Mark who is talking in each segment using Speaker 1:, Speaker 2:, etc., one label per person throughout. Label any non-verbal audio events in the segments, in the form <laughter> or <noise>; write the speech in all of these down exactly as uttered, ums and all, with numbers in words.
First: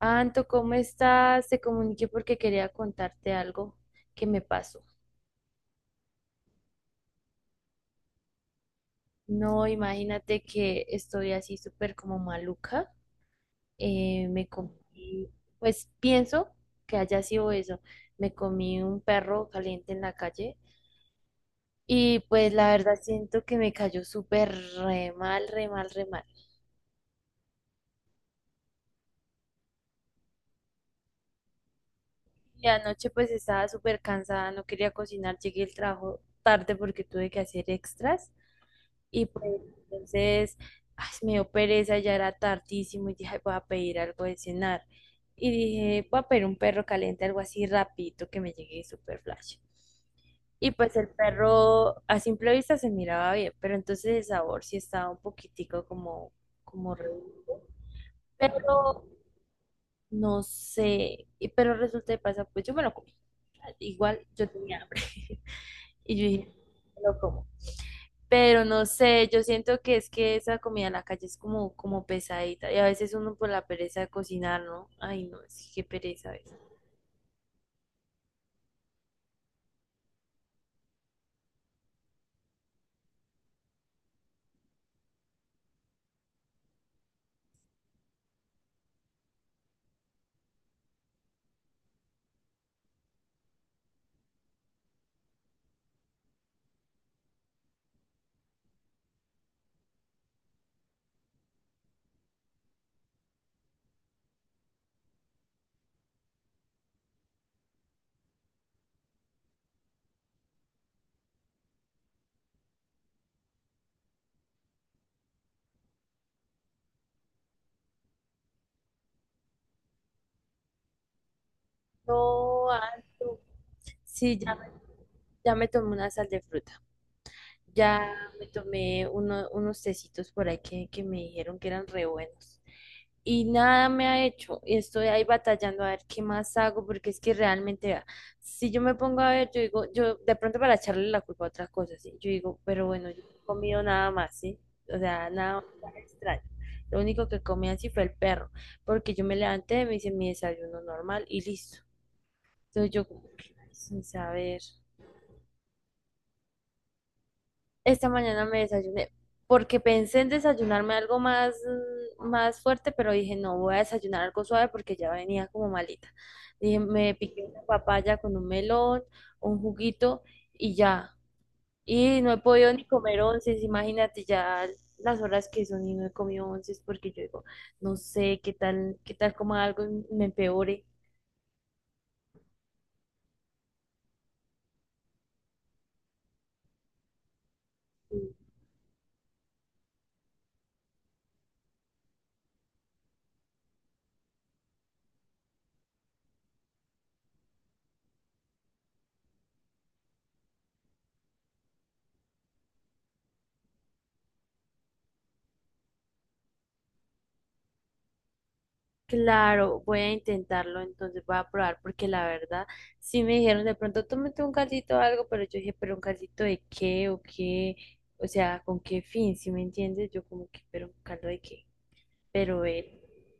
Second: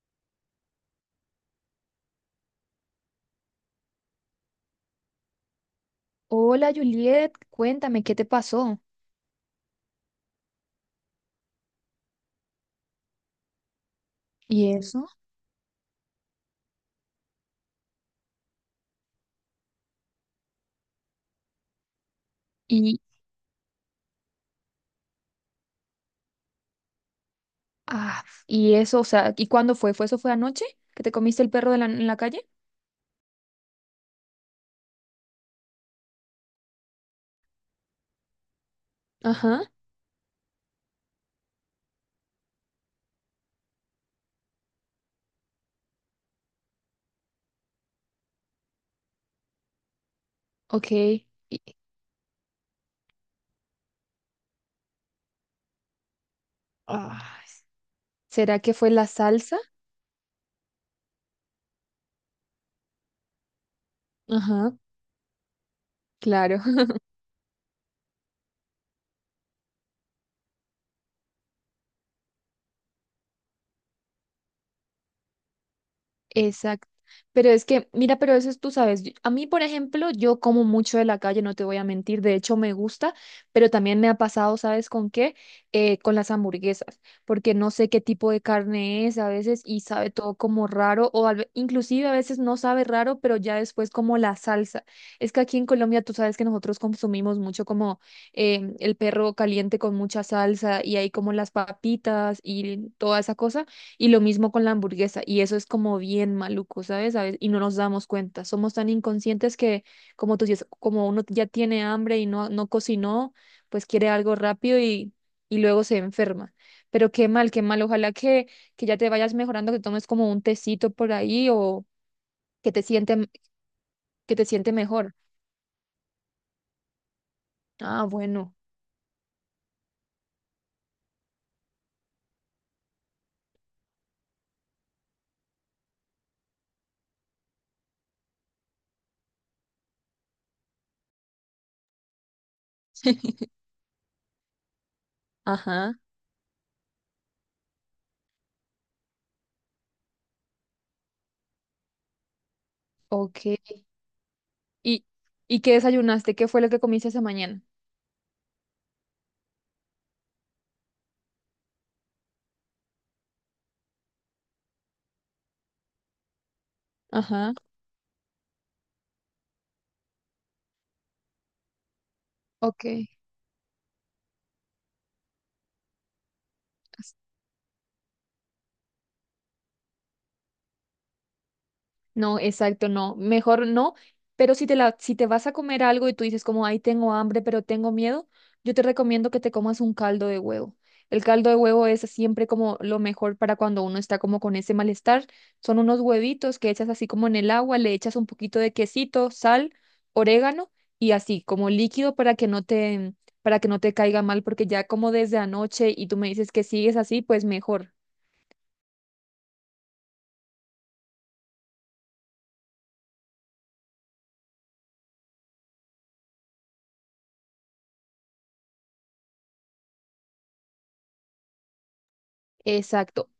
Speaker 1: Anto, ¿cómo estás? Te comuniqué porque quería contarte algo que me pasó.
Speaker 2: Hola Juliet, cuéntame qué te pasó.
Speaker 1: No, imagínate que estoy así súper como maluca. Eh, me
Speaker 2: ¿Y eso?
Speaker 1: comí, pues pienso que haya sido eso. Me comí un perro caliente en la calle y pues la verdad
Speaker 2: Y,
Speaker 1: siento que me cayó súper re mal, re mal, re mal.
Speaker 2: ah, y eso, o sea, ¿y cuándo fue? ¿Fue eso fue anoche que te comiste el perro de la- en la calle?
Speaker 1: Y anoche pues estaba súper cansada, no quería cocinar, llegué al trabajo tarde porque tuve que hacer extras. Y pues
Speaker 2: Ajá.
Speaker 1: entonces ay, me dio pereza, ya era tardísimo y dije, "Ay, voy a pedir algo de cenar. Y dije, voy a pedir un perro caliente, algo así rapidito que me llegue super flash. Y
Speaker 2: Ok.
Speaker 1: pues el
Speaker 2: y-
Speaker 1: perro a simple vista se miraba bien, pero entonces el sabor sí estaba un poquitico como, como re-
Speaker 2: Ay, ¿será que fue
Speaker 1: Pero
Speaker 2: la salsa?
Speaker 1: no sé, y- pero resulta y pasa, pues yo me lo comí. Igual yo
Speaker 2: Ajá,
Speaker 1: tenía hambre. <laughs> Y yo dije,
Speaker 2: claro.
Speaker 1: me lo como. Pero no sé, yo siento que es que esa comida en la calle es como, como pesadita y a veces uno por la pereza de cocinar, ¿no? Ay, no, sí, qué pereza a veces.
Speaker 2: Exacto. Pero es que, mira, pero eso es, tú sabes, yo- a mí, por ejemplo, yo como mucho de la calle, no te voy a mentir, de hecho me gusta, pero también me ha pasado, ¿sabes con qué? Eh, con las hamburguesas, porque no sé qué tipo de carne es a veces y sabe todo como raro, o al ve- inclusive a veces no sabe raro, pero ya después como la salsa. Es que aquí en Colombia tú sabes que nosotros consumimos mucho como eh, el perro caliente con mucha salsa y hay como las papitas y toda esa cosa, y lo mismo con la hamburguesa, y eso es como bien maluco, ¿sabes? ¿Sabes? Y no nos damos cuenta. Somos tan inconscientes que, como tú dices, como uno ya tiene hambre y no, no cocinó, pues quiere algo rápido y, y luego se enferma. Pero qué mal, qué mal. Ojalá que, que ya te vayas mejorando, que tomes como un tecito por ahí o
Speaker 1: No,
Speaker 2: que te siente,
Speaker 1: harto.
Speaker 2: que
Speaker 1: Sí,
Speaker 2: te
Speaker 1: ya, me-
Speaker 2: siente mejor.
Speaker 1: ya me tomé una sal de fruta.
Speaker 2: Ah,
Speaker 1: Ya me
Speaker 2: bueno.
Speaker 1: tomé uno- unos tecitos por ahí que, que me dijeron que eran re buenos. Y nada me ha hecho. Y estoy ahí batallando a ver qué más hago, porque es que realmente, vea, si yo me pongo a ver, yo digo, yo de pronto para echarle la culpa a otras cosas, ¿sí? Yo digo, pero bueno, yo no he comido nada más, ¿sí? O sea, nada, nada
Speaker 2: Ajá.
Speaker 1: extraño. Lo único que comí así fue el perro, porque yo me levanté, me hice mi desayuno normal y listo. Entonces yo como
Speaker 2: Ok.
Speaker 1: que, ay, sin saber.
Speaker 2: ¿Y, ¿y qué desayunaste? ¿Qué fue lo que comiste esa mañana?
Speaker 1: Esta mañana me desayuné porque pensé en desayunarme algo más, mm, más fuerte, pero dije, no, voy a desayunar algo suave porque ya venía como malita. Dije, me piqué
Speaker 2: Ajá.
Speaker 1: una papaya con un melón, un juguito y ya. Y no he podido
Speaker 2: Ok.
Speaker 1: ni comer onces, imagínate ya las horas que son y no he comido onces porque yo digo, no sé qué tal, qué tal coma algo y me empeore.
Speaker 2: No, exacto, no. Mejor no, pero si te la, si te vas a comer algo y tú dices como, ay, tengo hambre, pero tengo miedo, yo te recomiendo que te comas un caldo de huevo. El caldo de huevo es siempre como lo mejor para cuando uno está como con ese malestar. Son unos huevitos que echas así como en el agua, le echas un poquito de quesito, sal, orégano y así como líquido para que no te, para que no te caiga mal, porque ya como desde anoche y tú me dices que sigues así, pues mejor.
Speaker 1: Claro, voy a intentarlo, entonces voy a probar, porque la verdad, sí me dijeron de pronto, tómate un caldito o algo, pero yo dije, pero un caldito de qué o qué, o sea, con qué fin, si me entiendes, yo como que, pero un caldo de qué, pero ve,
Speaker 2: Exacto.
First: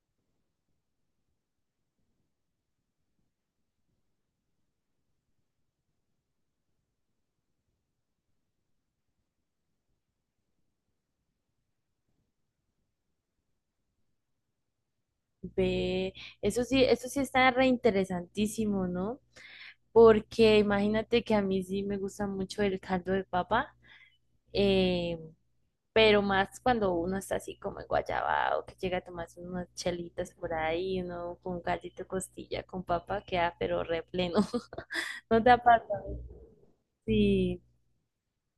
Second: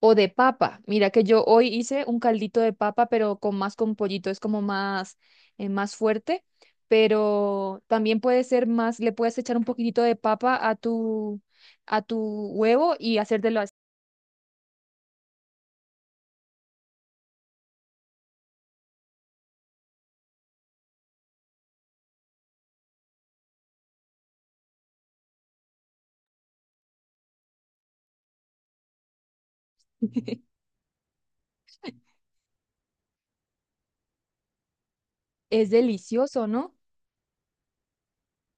Speaker 2: O de papa. Mira que yo hoy hice un caldito de papa, pero con más con pollito, es como más, eh, más fuerte. Pero también puede ser más, le puedes echar un poquitito de papa a tu, a tu huevo y hacértelo así.
Speaker 1: ve, eso sí, eso sí está re interesantísimo, ¿no? Porque imagínate que a mí sí me gusta mucho el caldo de papa. em, Pero más cuando uno está así como en Guayabao, que llega a tomarse unas chelitas por
Speaker 2: <laughs>
Speaker 1: ahí, uno con un gallito de costilla con papa, queda pero re pleno. <laughs> No te
Speaker 2: Es
Speaker 1: aparta.
Speaker 2: delicioso, ¿no?
Speaker 1: Sí,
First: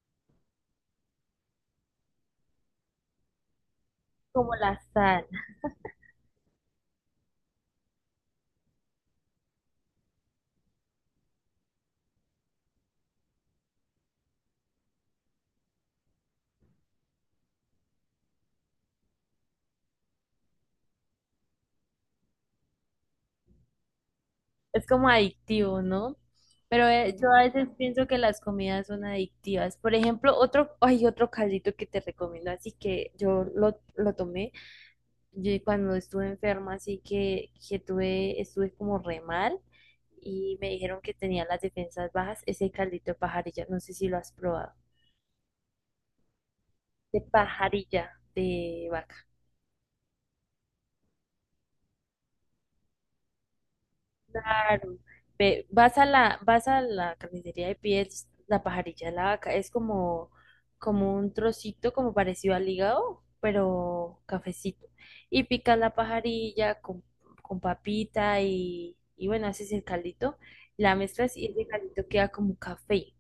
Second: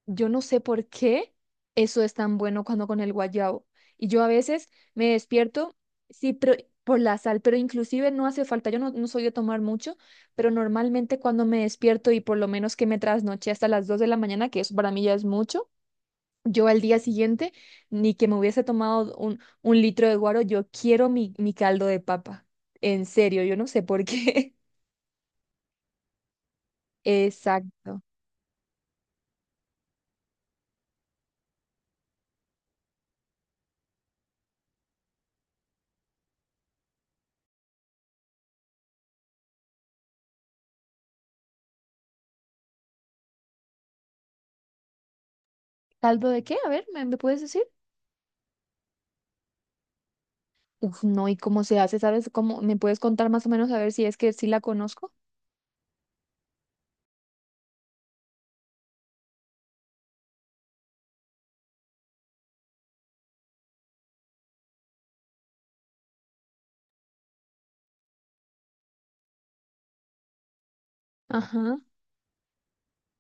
Speaker 2: Yo no sé por qué eso es tan bueno cuando con el guayabo. Y yo a
Speaker 1: como
Speaker 2: veces
Speaker 1: la
Speaker 2: me
Speaker 1: sal.
Speaker 2: despierto, sí, pero por la sal, pero inclusive no hace falta, yo no, no soy de tomar mucho, pero normalmente cuando me despierto y por lo menos que me trasnoché hasta las dos de la mañana, que eso para mí ya es mucho, yo al día siguiente, ni que me hubiese tomado un, un litro de guaro, yo quiero mi, mi caldo de papa. En serio, yo no sé por qué.
Speaker 1: Es como adictivo, ¿no? Pero
Speaker 2: <laughs>
Speaker 1: eh, yo a veces
Speaker 2: Exacto.
Speaker 1: pienso que las comidas son adictivas. Por ejemplo, otro, hay otro caldito que te recomiendo, así que yo lo, lo tomé. Yo cuando estuve enferma, así que, que tuve, estuve como re mal y me dijeron que tenía las defensas bajas, ese caldito de pajarilla, no sé si lo has probado,
Speaker 2: ¿Caldo de qué? A ver, ¿me, me
Speaker 1: de
Speaker 2: puedes decir?
Speaker 1: pajarilla de vaca.
Speaker 2: Uf, no, ¿y cómo se hace? ¿Sabes cómo? ¿Me puedes contar más o menos a ver si es que sí la
Speaker 1: Claro,
Speaker 2: conozco?
Speaker 1: ve- vas a la, vas a la carnicería de pies, la pajarilla de la vaca, es como, como un trocito como parecido al hígado, pero cafecito. Y picas la pajarilla con, con papita y, y bueno, haces el caldito, la mezclas y ese
Speaker 2: Ajá.
Speaker 1: caldito queda como café.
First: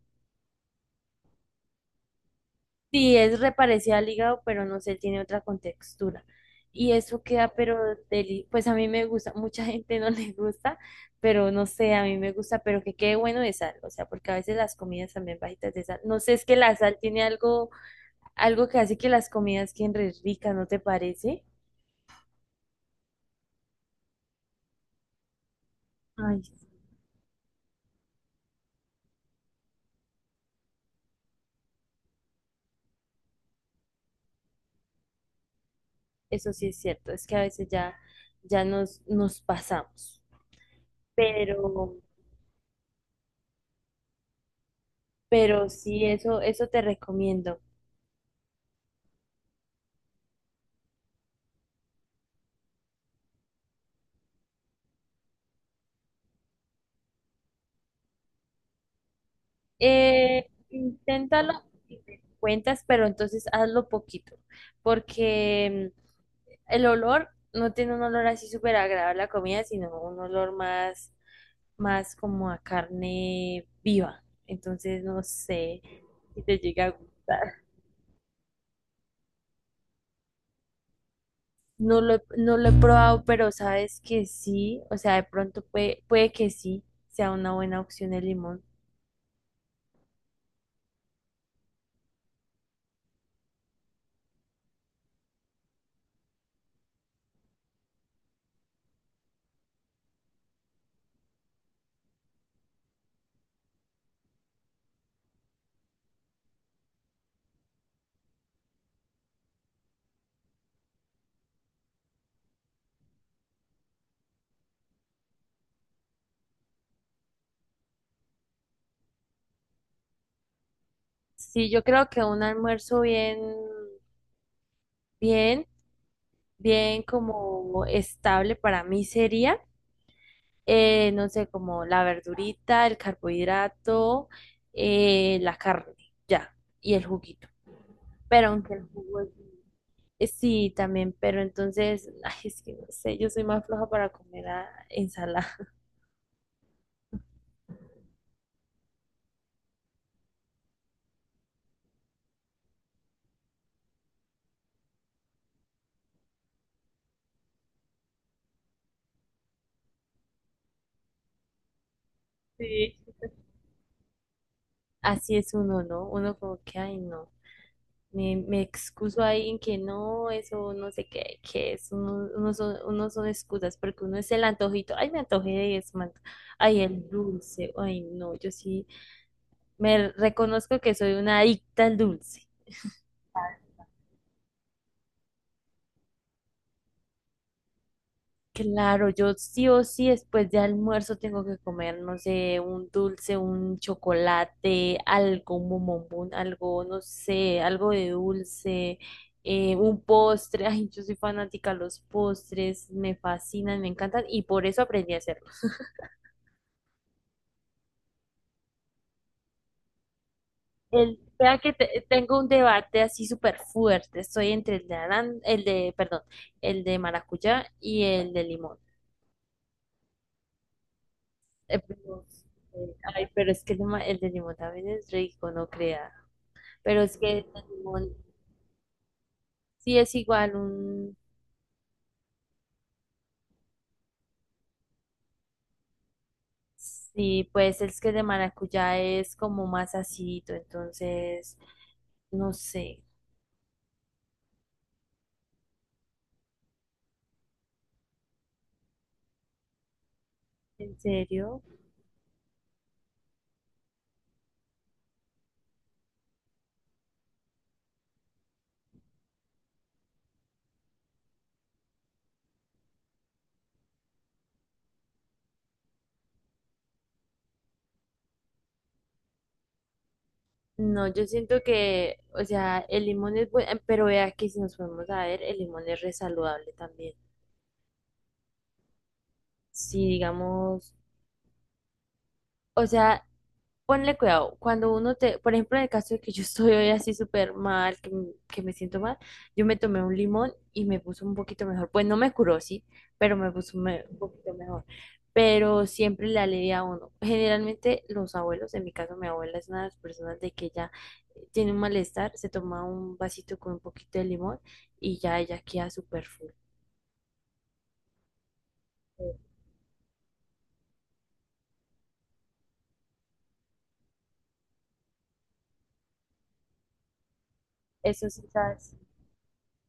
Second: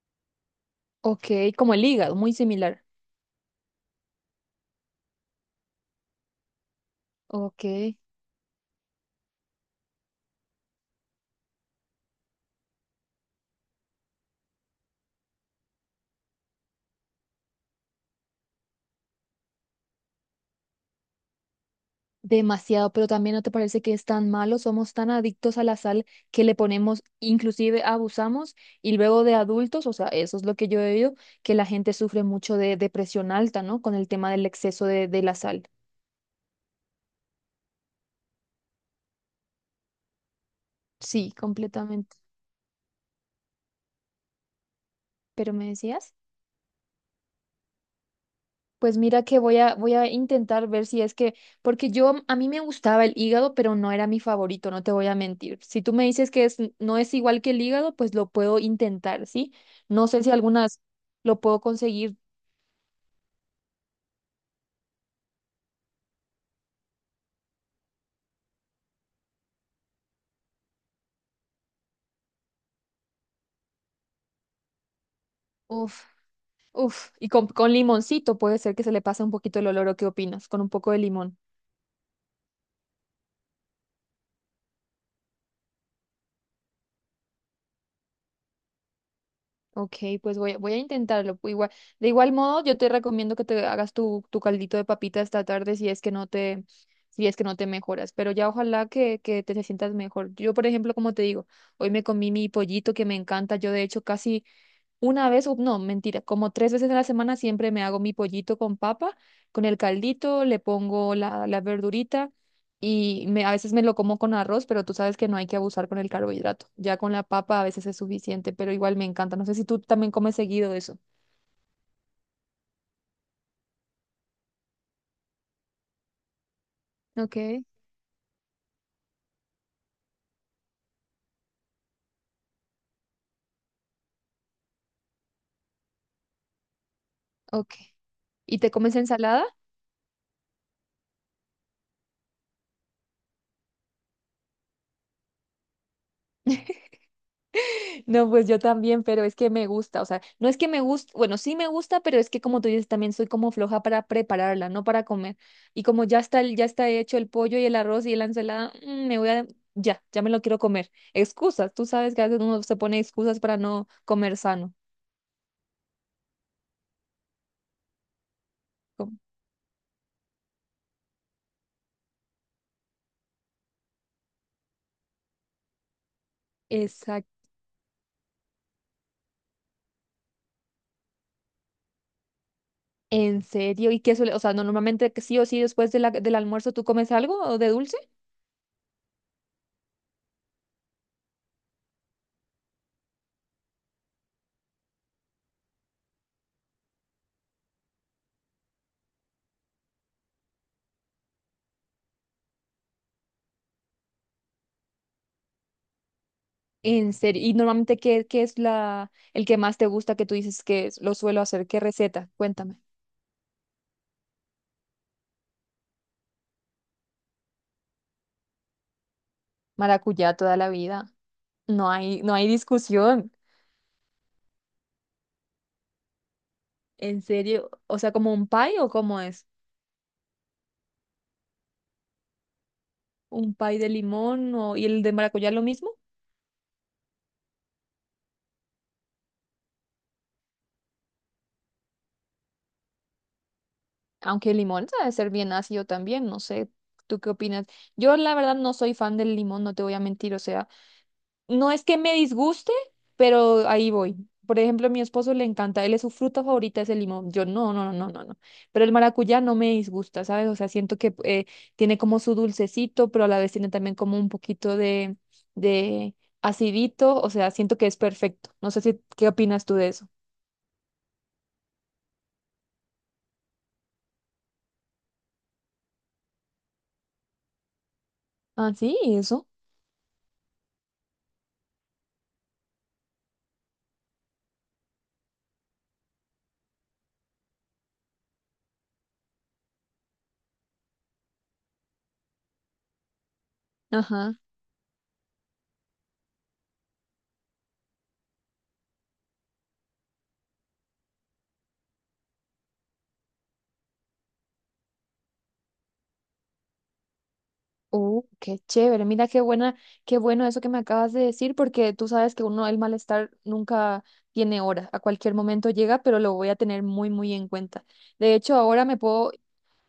Speaker 2: Ok, como el hígado, muy similar.
Speaker 1: Sí, es reparecida al hígado, pero no sé, tiene otra contextura. Y eso queda,
Speaker 2: Ok,
Speaker 1: pero deli- pues a mí me gusta, mucha gente no <laughs> le gusta, pero no sé, a mí me gusta, pero que quede bueno de sal, o sea, porque a veces las comidas también bajitas de sal. No sé, es que la sal tiene algo, algo que hace que las comidas queden re ricas, ¿no te parece?
Speaker 2: demasiado, pero también no te parece que es tan malo, somos tan adictos a la sal
Speaker 1: Ay,
Speaker 2: que le ponemos, inclusive abusamos, y luego de adultos, o sea, eso es lo que yo he oído, que la gente sufre mucho de depresión alta, ¿no? Con el tema del exceso de, de la sal.
Speaker 1: eso sí es cierto, es que a veces ya, ya nos, nos pasamos.
Speaker 2: Sí,
Speaker 1: Pero,
Speaker 2: completamente. ¿Pero me
Speaker 1: pero sí,
Speaker 2: decías?
Speaker 1: eso, eso te recomiendo.
Speaker 2: Pues mira que voy a, voy a intentar ver si es que, porque yo, a mí me gustaba el hígado, pero no era mi favorito, no te voy a mentir. Si tú me dices que es, no es igual que el hígado, pues lo puedo intentar, ¿sí? No sé si
Speaker 1: Eh,
Speaker 2: algunas lo
Speaker 1: inténtalo
Speaker 2: puedo
Speaker 1: y
Speaker 2: conseguir,
Speaker 1: te cuentas, pero entonces hazlo poquito, porque mm, el olor no tiene un olor así súper agradable a comida, sino un olor más, más como a carne viva. Entonces no sé
Speaker 2: uf,
Speaker 1: si te llega a
Speaker 2: uf, y con,
Speaker 1: gustar.
Speaker 2: con limoncito puede ser que se le pase un poquito el olor, ¿o qué opinas? Con un poco de limón.
Speaker 1: No lo, he- no lo he probado, pero sabes que sí, o sea, de pronto puede, puede que sí sea una buena opción el limón.
Speaker 2: Ok, pues voy, a- voy a intentarlo. pu- Igual, de igual modo, yo te recomiendo que te hagas tu, tu caldito de papita esta tarde si es que no te, si es que no te mejoras. Pero ya ojalá que, que te sientas mejor. Yo, por ejemplo, como te digo, hoy me comí mi pollito que me encanta. Yo, de hecho, casi una vez, u- no, mentira, como tres veces a la semana siempre me hago mi pollito con papa, con el caldito, le pongo la, la verdurita y me, a veces me lo como con arroz, pero tú sabes que no hay que abusar con el carbohidrato. Ya con la papa a veces es suficiente, pero igual me encanta. No sé si tú también comes seguido eso.
Speaker 1: Sí, yo creo que un almuerzo bien, bien. bien
Speaker 2: Ok.
Speaker 1: como estable para mí sería, eh, no sé, como la verdurita, el carbohidrato, eh, la carne, ya, y el juguito.
Speaker 2: Ok.
Speaker 1: Pero
Speaker 2: ¿Y te
Speaker 1: aunque el
Speaker 2: comes
Speaker 1: jugo es-
Speaker 2: ensalada?
Speaker 1: eh, Sí, también, pero entonces, <laughs> ay, es que no sé, yo soy más floja para comer ah, ensalada.
Speaker 2: <laughs> No, pues yo también, pero es que me gusta, o sea, no es que me guste, bueno, sí me gusta, pero es que como tú dices, también soy como floja para prepararla, no para comer. Y como ya está, el- ya está hecho el pollo y el arroz y la ensalada, mm, me voy a, ya, ya me lo quiero comer. Excusas, tú sabes que a veces uno se pone
Speaker 1: Sí.
Speaker 2: excusas para no comer sano.
Speaker 1: Así es uno, ¿no? Uno como que, ay, no. Me, me
Speaker 2: Com-
Speaker 1: excuso ahí en que no, eso no sé qué, qué es, uno, uno son, uno son excusas, porque uno es el antojito, ay, me antojé de eso, man. Ay, el
Speaker 2: Exacto.
Speaker 1: dulce, ay, no, yo sí me reconozco que soy una adicta al dulce.
Speaker 2: ¿En serio? ¿Y qué suele, o sea, no, normalmente que sí o sí después de la- del almuerzo tú comes algo o de dulce?
Speaker 1: Claro, yo sí o sí después de almuerzo tengo que comer, no sé, un dulce, un chocolate, algo, un bombombón, algo, no sé, algo de dulce, eh, un postre. <laughs> Ay, yo soy fanática de los postres, me fascinan, me encantan y por eso aprendí a hacerlos.
Speaker 2: ¿En serio? ¿Y normalmente qué, qué es la, el que más te gusta que tú dices que lo
Speaker 1: El,
Speaker 2: suelo
Speaker 1: vea
Speaker 2: hacer?
Speaker 1: que
Speaker 2: ¿Qué
Speaker 1: te-
Speaker 2: receta?
Speaker 1: tengo un
Speaker 2: Cuéntame.
Speaker 1: debate así súper fuerte, estoy entre el de aran- el de, perdón, el de maracuyá y el de limón.
Speaker 2: Maracuyá toda la vida.
Speaker 1: Eh,
Speaker 2: No hay,
Speaker 1: pero,
Speaker 2: no hay
Speaker 1: eh, ay,
Speaker 2: discusión.
Speaker 1: pero es que el de ma- el de limón también es rico, no creas. Pero es
Speaker 2: En
Speaker 1: que el
Speaker 2: serio. O sea,
Speaker 1: limón
Speaker 2: ¿como un pie o cómo es?
Speaker 1: sí es igual un,
Speaker 2: ¿Un pie de limón o, y el de maracuyá lo mismo?
Speaker 1: sí, pues es que el de maracuyá es como más acidito, entonces, no sé,
Speaker 2: Aunque el limón sabe ser bien ácido también, no sé. ¿Tú qué opinas? Yo la verdad no soy fan del limón, no te voy a mentir. O sea,
Speaker 1: ¿en serio?
Speaker 2: no es que me disguste, pero ahí voy. Por ejemplo, a mi esposo le encanta, él es su fruta favorita es el limón. Yo no, no, no, no, no, no. Pero el maracuyá no me disgusta, ¿sabes? O sea, siento que eh, tiene como su dulcecito, pero a la vez tiene también como un poquito de, de acidito. O sea, siento que es perfecto. No sé si, ¿qué opinas tú de eso?
Speaker 1: No, yo siento que, o sea, el limón es bueno, pero vea que si nos podemos a ver, el limón es re saludable también.
Speaker 2: Ah, sí, eso.
Speaker 1: Si digamos, o sea, ponle cuidado, cuando uno te, por ejemplo, en el caso de que yo estoy hoy así súper mal, que, m- que me siento mal, yo me tomé un limón y me puso un poquito mejor. Pues no me curó, sí, pero me puso me- un
Speaker 2: Ajá.
Speaker 1: poquito mejor. Pero siempre le alivia a uno. Generalmente los abuelos, en mi caso mi abuela es una de las personas de que ya tiene un malestar, se toma un vasito con un poquito de limón y ya ella queda súper full.
Speaker 2: Uh, qué chévere. Mira qué buena, qué bueno eso que me acabas de decir, porque tú sabes que uno el malestar nunca tiene hora. A cualquier momento llega, pero lo voy a tener muy, muy en cuenta.
Speaker 1: Eso
Speaker 2: De
Speaker 1: sí,
Speaker 2: hecho, ahora
Speaker 1: ¿sabes?
Speaker 2: me puedo,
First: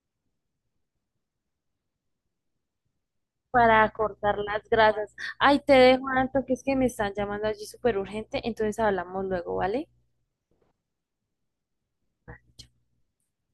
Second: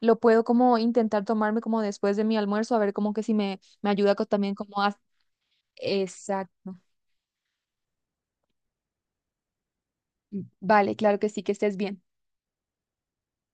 Speaker 2: lo puedo como intentar tomarme como después de mi almuerzo, a ver como que si me,
Speaker 1: Para
Speaker 2: me ayuda co-
Speaker 1: cortar
Speaker 2: también
Speaker 1: las
Speaker 2: como a...
Speaker 1: grasas. Ay, te dejo, Anto, que es que
Speaker 2: Exacto.
Speaker 1: me están llamando allí súper urgente, entonces hablamos luego, ¿vale?
Speaker 2: Vale, claro que sí, que estés bien.